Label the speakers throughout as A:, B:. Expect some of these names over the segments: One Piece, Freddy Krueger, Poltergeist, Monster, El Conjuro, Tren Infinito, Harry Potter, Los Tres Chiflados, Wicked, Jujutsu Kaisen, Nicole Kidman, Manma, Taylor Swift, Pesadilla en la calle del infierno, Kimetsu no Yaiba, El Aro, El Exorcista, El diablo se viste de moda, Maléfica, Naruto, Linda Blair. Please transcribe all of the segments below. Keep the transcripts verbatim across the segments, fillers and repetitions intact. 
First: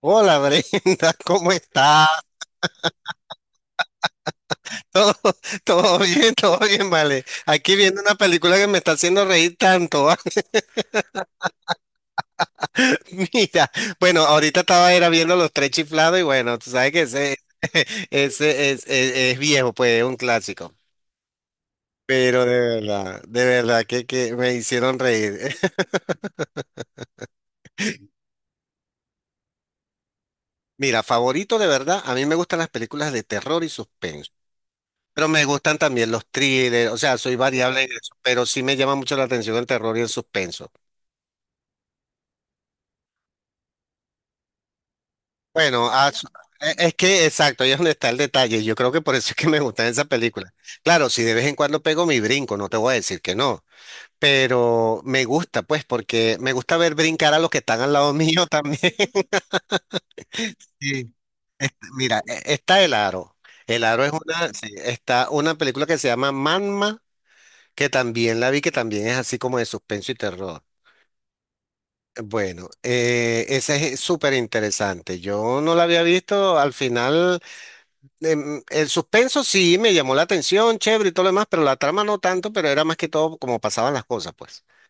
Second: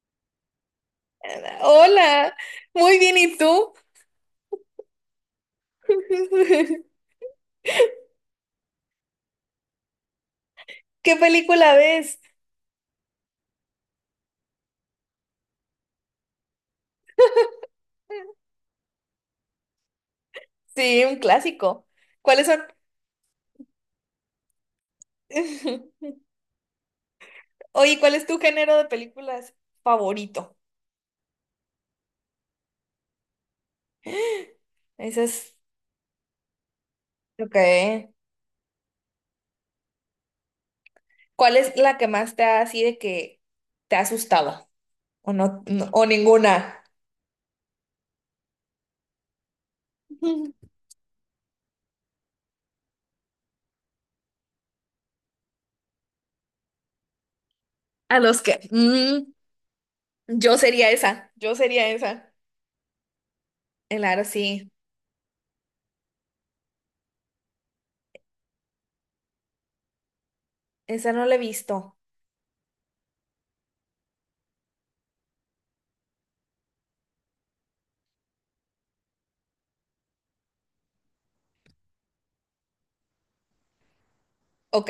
A: Hola Brenda, ¿cómo estás?
B: Hola, muy bien, ¿y tú?
A: Todo, todo bien, todo bien, vale. Aquí viendo una película que me está haciendo reír tanto.
B: ¿Qué película ves?
A: Mira, bueno, ahorita estaba era viendo Los Tres Chiflados y bueno, tú sabes que ese, ese es, es- es viejo, pues es un clásico.
B: Sí, un clásico.
A: Pero
B: ¿Cuáles
A: de
B: son?
A: verdad, de verdad que, que me hicieron reír.
B: Oye, ¿cuál es tu género de películas favorito?
A: Mira, favorito de verdad, a mí me gustan las películas de terror y suspenso.
B: Ese
A: Pero me
B: es...
A: gustan también los thrillers, o sea, soy
B: Ok.
A: variable en eso, pero sí me llama mucho la atención el terror y el suspenso.
B: ¿Cuál es la que más te ha así de que te ha asustado? ¿O no,
A: Bueno,
B: no- o
A: ah, s-
B: ninguna?
A: e- es que exacto, ahí es donde está el detalle. Yo creo que por eso es que me gustan esas películas. Claro, si de vez en cuando pego mi brinco, no te voy a decir que no, pero me gusta, pues, porque me gusta ver brincar a los que están al lado
B: A los
A: mío
B: que...
A: también.
B: mm, yo sería
A: Sí.
B: esa, yo sería
A: Mira,
B: esa.
A: e- está El Aro. El Aro es
B: Claro,
A: una, sí,
B: sí,
A: está una película que se llama Manma, que también la vi, que también es así como de suspenso y terror.
B: esa no la he visto.
A: Bueno, eh, esa es súper interesante. Yo no la había visto al final. Em, el suspenso sí me llamó la atención, chévere y todo lo demás, pero la trama no tanto, pero era más que todo como pasaban las cosas, pues.
B: Ok,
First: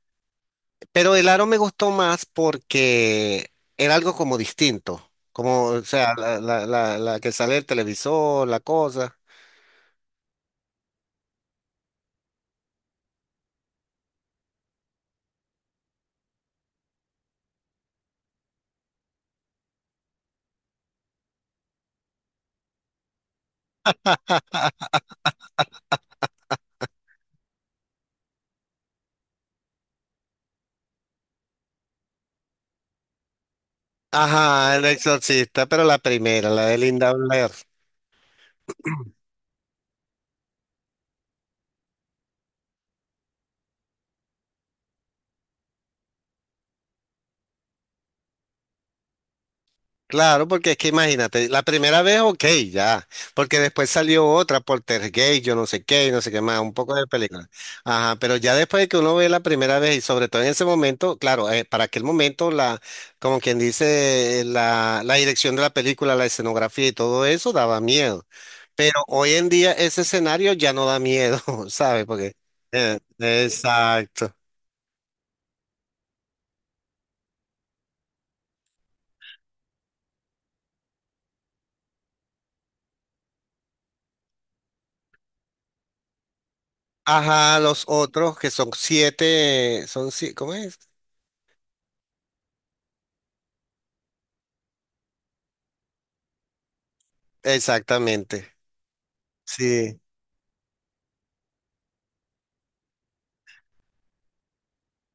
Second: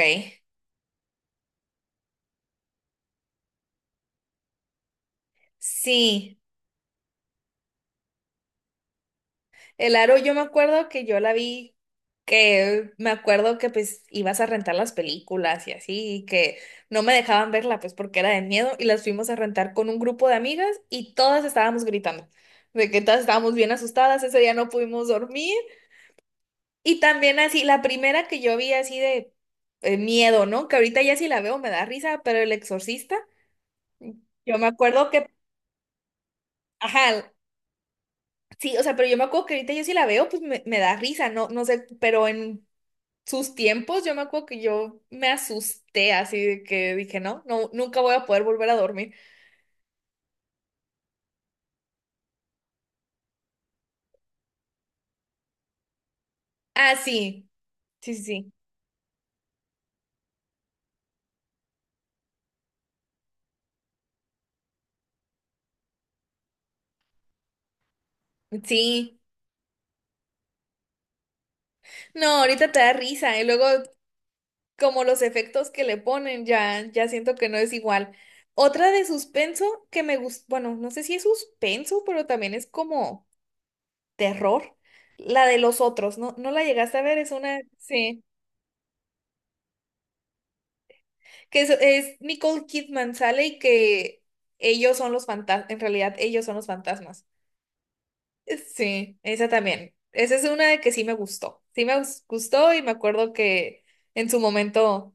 A: Pero el aro me gustó más porque era algo como distinto, como, o sea,
B: sí.
A: la, la, la, la que sale el televisor, la cosa.
B: El Aro, yo me acuerdo que yo la vi, que me acuerdo que pues ibas a rentar las películas y así, y que no me dejaban verla pues porque era de miedo y las fuimos a rentar con un grupo de amigas y todas estábamos gritando, de que todas estábamos bien asustadas, ese día no pudimos dormir y también así, la primera que yo vi así de eh, miedo, ¿no? Que ahorita ya si la veo me da risa, pero El Exorcista, yo me
A: Ajá, el
B: acuerdo que,
A: exorcista, pero la primera, la de Linda
B: ajá,
A: Blair.
B: sí, o sea, pero yo me acuerdo que ahorita yo si la veo, pues me, me da risa, no, no sé, pero en sus tiempos, yo me acuerdo que yo me asusté así de que dije, no, no, nunca voy a poder volver a dormir.
A: Claro, porque es que imagínate, la primera vez, ok, ya, porque después salió otra, Poltergeist, yo no sé qué, y no sé qué más, un poco
B: Ah,
A: de película.
B: sí, sí,
A: Ajá, pero
B: sí,
A: ya después de que uno ve la primera vez y sobre todo en ese momento, claro, eh, para aquel momento, la, como quien dice, eh, la, la dirección de la película, la escenografía y todo eso daba miedo.
B: sí.
A: Pero
B: Sí.
A: hoy en día ese escenario ya no da miedo, ¿sabes? Porque,
B: No, ahorita te da
A: eh,
B: risa y luego
A: exacto.
B: como los efectos que le ponen, ya, ya siento que no es igual. Otra de suspenso que me gusta, bueno, no sé si es suspenso, pero también es como terror. La de los otros, ¿no? ¿No la llegaste a ver? Es
A: Ajá,
B: una,
A: los
B: sí,
A: otros que son siete, son siete, ¿cómo es?
B: que es, es Nicole Kidman sale y que ellos son los fantasmas, en realidad ellos son los fantasmas.
A: Exactamente.
B: Sí, esa también.
A: Sí,
B: Esa es una de que sí me gustó. Sí me gus- gustó y me acuerdo que en su momento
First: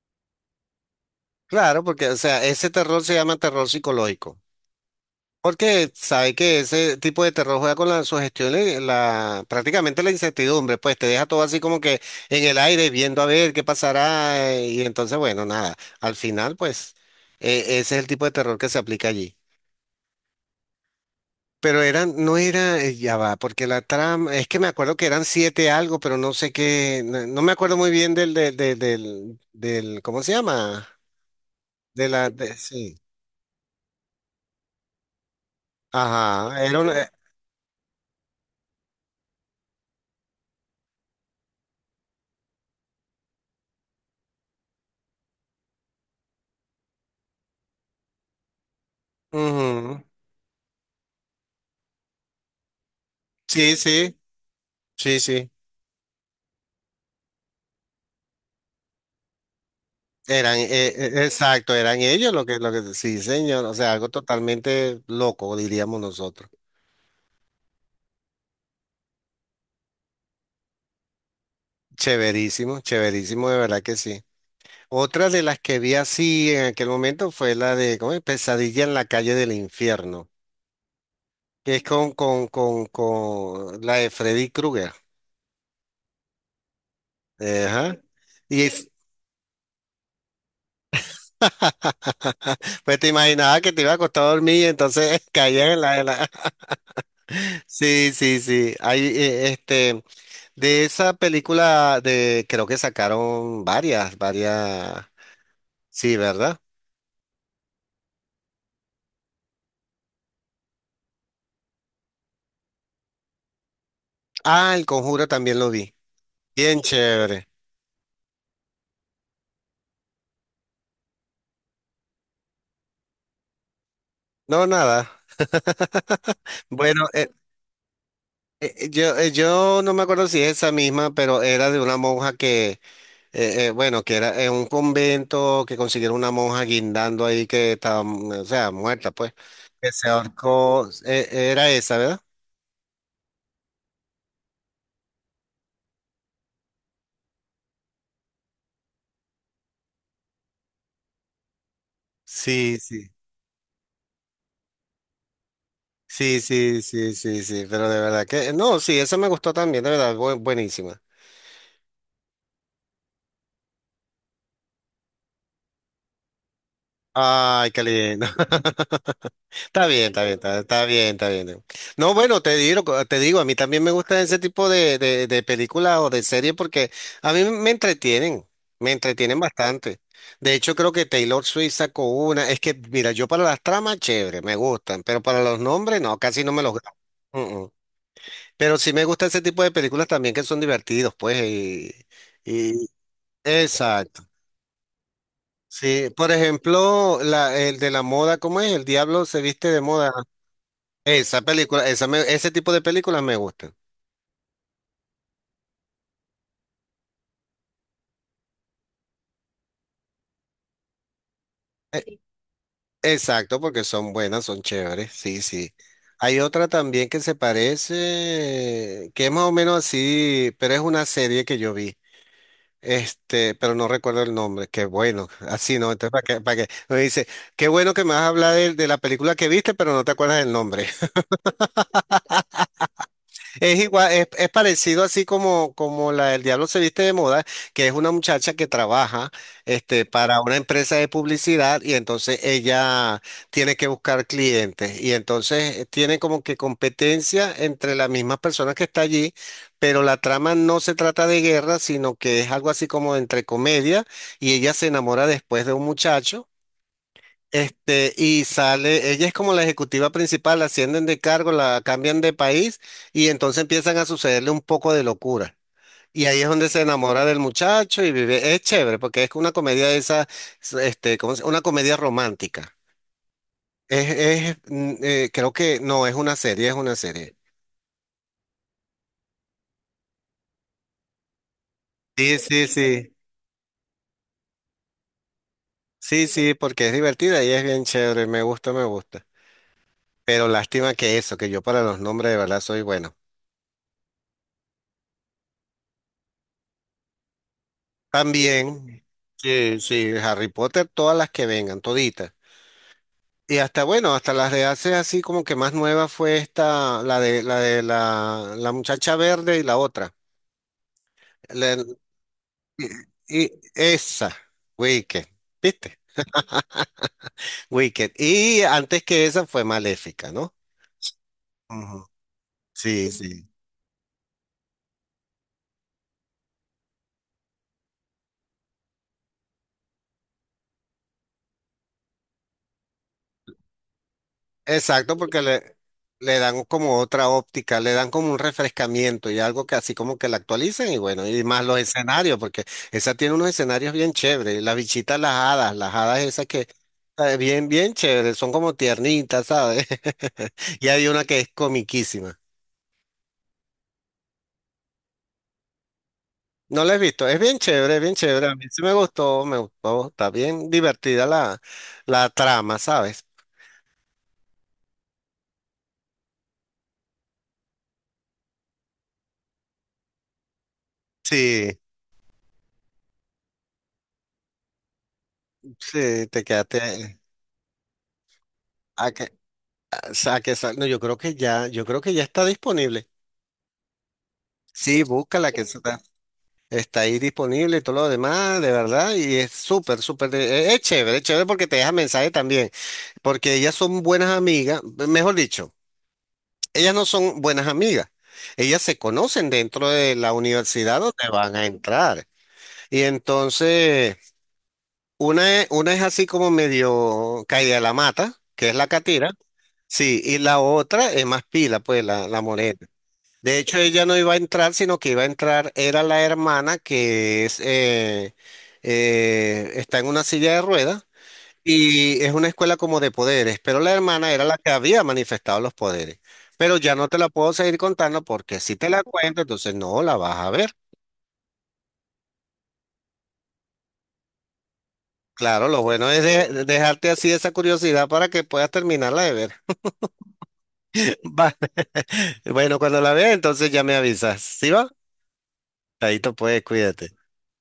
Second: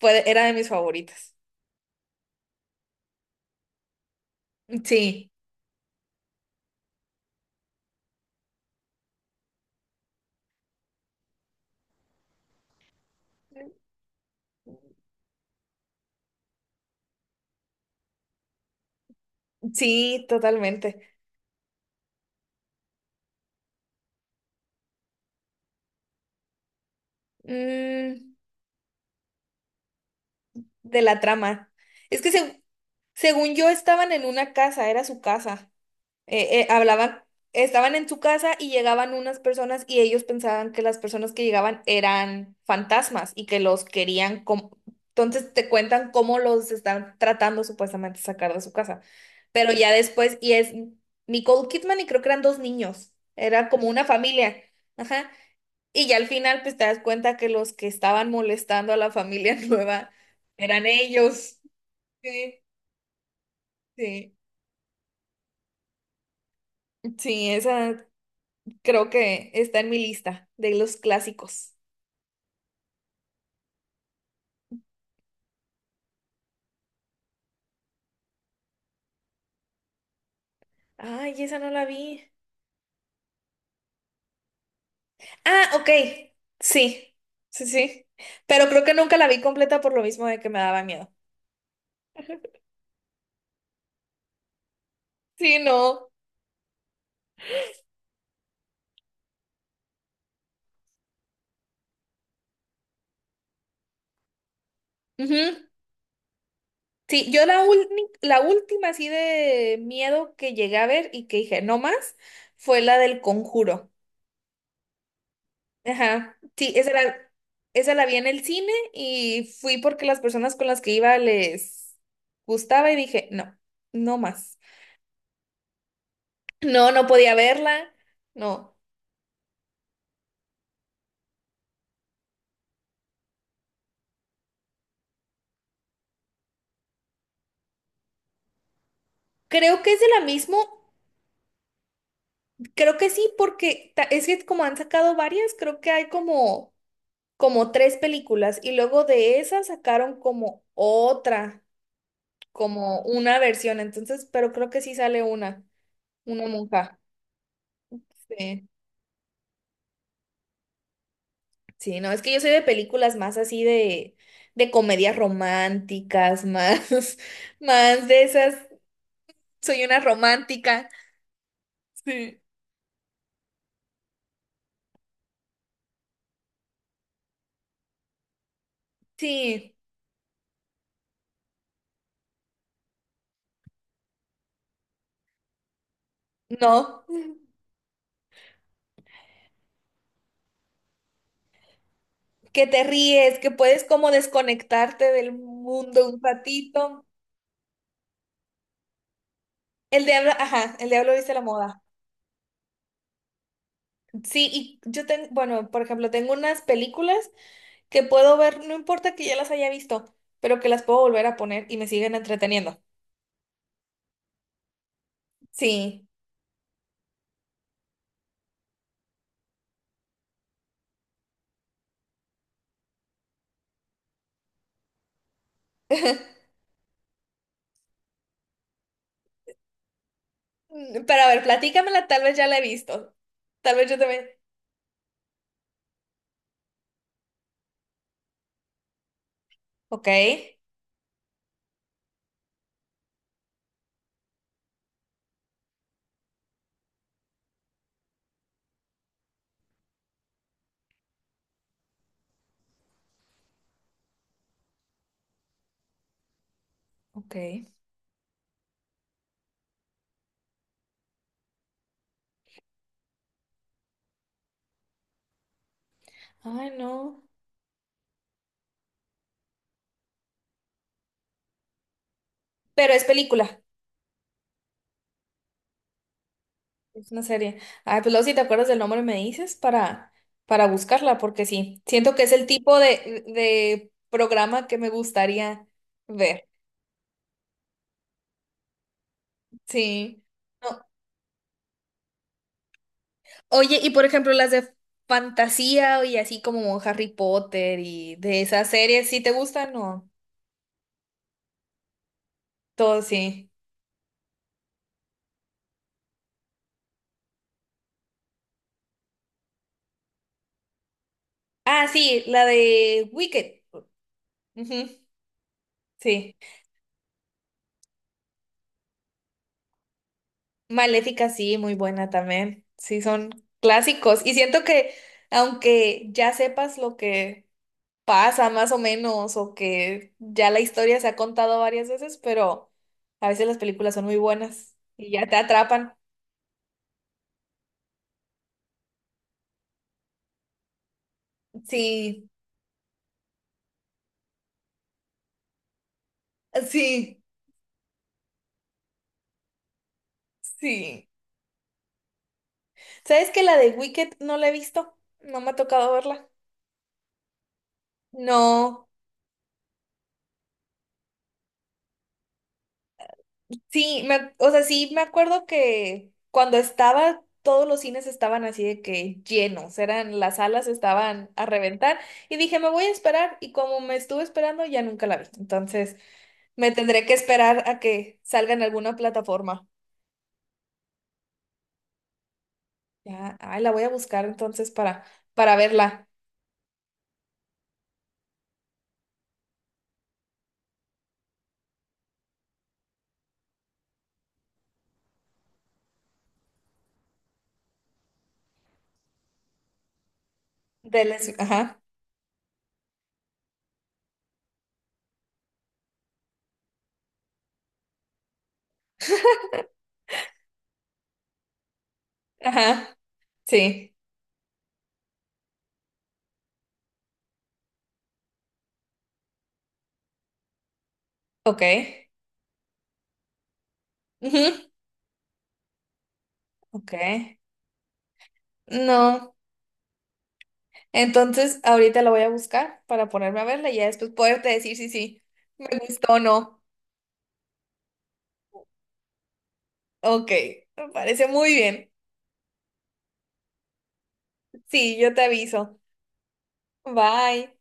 B: fue, era de mis favoritas.
A: claro, porque, o sea, ese terror se llama terror psicológico.
B: Sí,
A: Porque sabe que ese tipo de terror juega con la sugestión, eh, la, prácticamente la incertidumbre, pues te deja todo así como que en el aire, viendo a ver qué pasará, eh, y entonces, bueno, nada, al final, pues, eh, ese es el tipo de terror que se aplica allí.
B: sí, totalmente.
A: Pero eran, no era, eh, ya va, porque la trama, es que me acuerdo que eran siete algo, pero no sé qué, no, no me acuerdo muy bien del,
B: Mm,
A: del, del, del, del- ¿cómo se llama?
B: de la trama.
A: De
B: Es
A: la,
B: que
A: de-
B: se-
A: sí.
B: según yo estaban en una casa, era su casa. eh,
A: Ajá,
B: eh,
A: era una... eh,
B: hablaban, estaban en su casa y llegaban unas personas y ellos pensaban que las personas que llegaban eran fantasmas y que los querían, com- entonces te cuentan cómo los están tratando supuestamente de sacar de su casa. Pero ya
A: ujú.
B: después, y es Nicole Kidman y creo que eran dos niños, era
A: Sí,
B: como una
A: sí,
B: familia,
A: sí,
B: ajá.
A: sí.
B: Y ya al final pues te das cuenta que los que estaban molestando a la familia nueva
A: Eran, eh,
B: eran
A: eh,
B: ellos.
A: exacto, eran ellos lo que,
B: Sí,
A: lo que, sí, señor, o sea, algo
B: sí.
A: totalmente loco, diríamos nosotros.
B: Sí, esa creo que está en mi lista de los clásicos.
A: Chéverísimo, chéverísimo, de verdad que sí. Otra de las que vi así en aquel momento fue la de, ¿cómo es? Pesadilla en la calle del infierno,
B: Ay, esa no
A: que es
B: la
A: con,
B: vi.
A: con, con, con la de Freddy Krueger.
B: Ah, ok. Sí, sí,
A: Ajá.
B: sí.
A: Y
B: Pero creo
A: es-
B: que nunca la vi completa por lo mismo de que me daba miedo.
A: pues te imaginaba que te iba a costar dormir y entonces
B: Sí,
A: caían en la... en
B: no.
A: la- Sí, sí, sí. Hay, eh, este, de esa película de, creo que sacaron varias, varias.
B: Ujú.
A: Sí, ¿verdad?
B: Sí, yo la, ulni- la última así de miedo que llegué a ver y que dije, no más, fue la del Conjuro.
A: Ah, El Conjuro también lo vi.
B: Ajá. Sí,
A: Bien
B: esa la,
A: chévere.
B: esa la vi en el cine y fui porque las personas con las que iba les gustaba y dije, no, no más.
A: No, nada.
B: No,
A: Bueno,
B: no
A: eh,
B: podía verla. No.
A: eh, yo, eh, yo no me acuerdo si es esa misma, pero era de una monja que, eh, eh, bueno, que era en un convento que consiguieron una monja guindando ahí que estaba, mm, o sea, muerta, pues,
B: Creo
A: que
B: que es de
A: se
B: la misma.
A: ahorcó. Eh, era esa, ¿verdad?
B: Creo que sí, porque ta- es que como han sacado varias, creo que hay como, como tres películas y luego de esas sacaron como otra,
A: Sí,
B: como
A: sí.
B: una versión. Entonces, pero creo que sí sale una,
A: Sí,
B: una
A: sí,
B: monja.
A: sí, sí, sí, pero de verdad que,
B: Sí.
A: no, sí, esa me gustó también, de verdad, bu- buenísima.
B: Sí, no, es que yo soy de películas más así de, de comedias románticas, más,
A: Ay, qué
B: más de
A: lindo.
B: esas. Soy
A: Está
B: una
A: bien, está bien, está, está
B: romántica.
A: bien, está bien. No, bueno,
B: Sí.
A: te digo, te digo, a mí también me gusta ese tipo de, de, de películas o de series porque a mí me entretienen, me entretienen
B: Sí,
A: bastante. De hecho, creo que Taylor Swift sacó una. Es que, mira, yo para las tramas, chévere, me gustan, pero para los nombres, no, casi no me los grabo.
B: no,
A: Mm, mm. Pero sí me gusta ese tipo de películas también que son divertidos, pues, y,
B: que te
A: y-
B: ríes, que puedes como
A: Exacto.
B: desconectarte del
A: Sí,
B: mundo un
A: por
B: ratito.
A: ejemplo, la, el de la moda, ¿cómo es? El diablo se viste de
B: El
A: moda.
B: diablo, ajá, el diablo dice la
A: Esa
B: moda.
A: película, esa me- ese tipo de películas me gustan.
B: Sí, y yo tengo, bueno, por ejemplo, tengo unas películas que puedo ver, no importa que ya las haya visto, pero que las puedo volver a poner y me
A: E-
B: siguen
A: Sí.
B: entreteniendo.
A: Exacto, porque son buenas, son chéveres. Sí, sí.
B: Sí.
A: Hay otra también que se parece, que es más o menos así, pero es una serie que yo vi. Este, pero no recuerdo el nombre. Qué bueno, así no. Entonces, ¿para qué? ¿Para qué? Me dice, qué bueno que me vas a hablar de, de la película que viste, pero no te acuerdas del nombre.
B: Mm, pero a ver, platícamela, tal vez ya la he visto. Tal
A: Es
B: vez yo
A: igual, es,
B: también.
A: es parecido así como, como la del Diablo se viste de moda, que es una muchacha que trabaja este,
B: Ok,
A: para una empresa de publicidad y entonces ella tiene que buscar clientes y entonces eh, tiene como que competencia entre las mismas personas que está allí, pero la trama no se trata de guerra, sino que es algo así como entre comedia y ella se enamora después de un muchacho.
B: ok.
A: Este, y sale, ella es como la ejecutiva principal, la ascienden de cargo, la cambian de país y entonces empiezan a sucederle un poco de locura. Y ahí es donde
B: Ay,
A: se
B: no.
A: enamora del muchacho y vive. Es chévere porque es una comedia de esa, este, ¿cómo se- Una comedia romántica.
B: Pero es película.
A: Es, es, mm, eh, creo que, no, es una serie, es una
B: Es una
A: serie.
B: serie. Ay, pues luego si te acuerdas del nombre me dices para, para buscarla, porque sí, siento que es
A: Sí,
B: el
A: sí,
B: tipo
A: sí.
B: de, de programa que me gustaría
A: Sí,
B: ver.
A: sí, porque es divertida y es bien chévere, me gusta, me gusta.
B: Sí.
A: Pero
B: No.
A: lástima que eso, que yo para los nombres de verdad soy bueno.
B: Oye, y por ejemplo, las de fantasía y así como Harry Potter y de esas
A: También,
B: series, ¿sí te gustan
A: sí,
B: o?
A: sí, Harry Potter, todas las que vengan, toditas.
B: Todo sí.
A: Y hasta, bueno, hasta las de hace así como que más nueva fue esta, la de la de la, la muchacha verde y la otra. La-
B: Ah, sí, la de
A: y
B: Wicked.
A: esa,
B: Ujú,
A: Wicked, ¿viste?
B: sí.
A: Wicked. Y antes que esa fue Maléfica, ¿no?
B: Maléfica, sí, muy
A: Ujú.
B: buena también. Sí,
A: Sí,
B: son
A: sí.
B: clásicos. Y siento que aunque ya sepas lo que pasa más o menos o que ya la historia se ha contado varias veces, pero a veces las películas son muy buenas y
A: Exacto,
B: ya te
A: porque le,
B: atrapan.
A: le dan como otra óptica, le dan como un refrescamiento y algo que así como que la actualicen y bueno, y más los
B: Sí,
A: escenarios, porque esa tiene unos escenarios bien chéveres, las bichitas, las hadas, las hadas esas que
B: sí,
A: eh, bien, bien chéveres, son como tiernitas, ¿sabes? Y hay
B: sí.
A: una que es comiquísima.
B: ¿Sabes que la de Wicked no la he visto? No me ha tocado verla.
A: No la he visto, es bien chévere, bien chévere, a mí sí
B: No,
A: me gustó, me gustó, está bien divertida la, la trama, ¿sabes?
B: sí, me, ac- o sea, sí me acuerdo que cuando estaba, todos los cines estaban así de que llenos, eran las salas estaban a
A: Sí,
B: reventar y dije, me voy a esperar y como me estuve esperando ya nunca la vi. Entonces...
A: sí, te
B: Me tendré que
A: quedaste.
B: esperar a que salga en alguna plataforma.
A: Sa- que sa- no, yo creo que ya, yo creo que ya está disponible.
B: Ya, ay, la voy a buscar entonces
A: Sí,
B: para,
A: búscala
B: para
A: que está,
B: verla.
A: está ahí disponible y todo lo demás, de verdad, y es súper, súper, de- es, es chévere, es chévere porque te deja mensaje también, porque ellas son buenas amigas, mejor dicho, ellas no son buenas amigas, ellas se conocen dentro de la universidad
B: De
A: donde
B: les-
A: van a
B: Ajá,
A: entrar, y entonces una es, una es así como medio caída de la mata, que es la catira, sí, y la otra es más pila, pues la, la morena.
B: ajá,
A: De hecho,
B: sí,
A: ella no iba a entrar, sino que iba a entrar, era la hermana que es, eh, eh, está en una silla de ruedas
B: ok.
A: y es una escuela como de poderes, pero la hermana era
B: Ujú,
A: la que había manifestado los poderes. Pero
B: ok.
A: ya no te la puedo seguir contando porque si te la
B: No,
A: cuento, entonces no la vas a ver.
B: entonces ahorita la voy a buscar para ponerme a verla y ya después poderte decir si sí,
A: Claro,
B: me
A: lo bueno
B: gustó o
A: es de-
B: no.
A: de dejarte así esa curiosidad para que puedas terminarla de ver.
B: Ok, me parece muy
A: Vale.
B: bien.
A: Bueno, cuando la veas, entonces ya me avisas. ¿Sí va?
B: Sí, yo te aviso.
A: Ahí te puedes, cuídate.
B: Bye.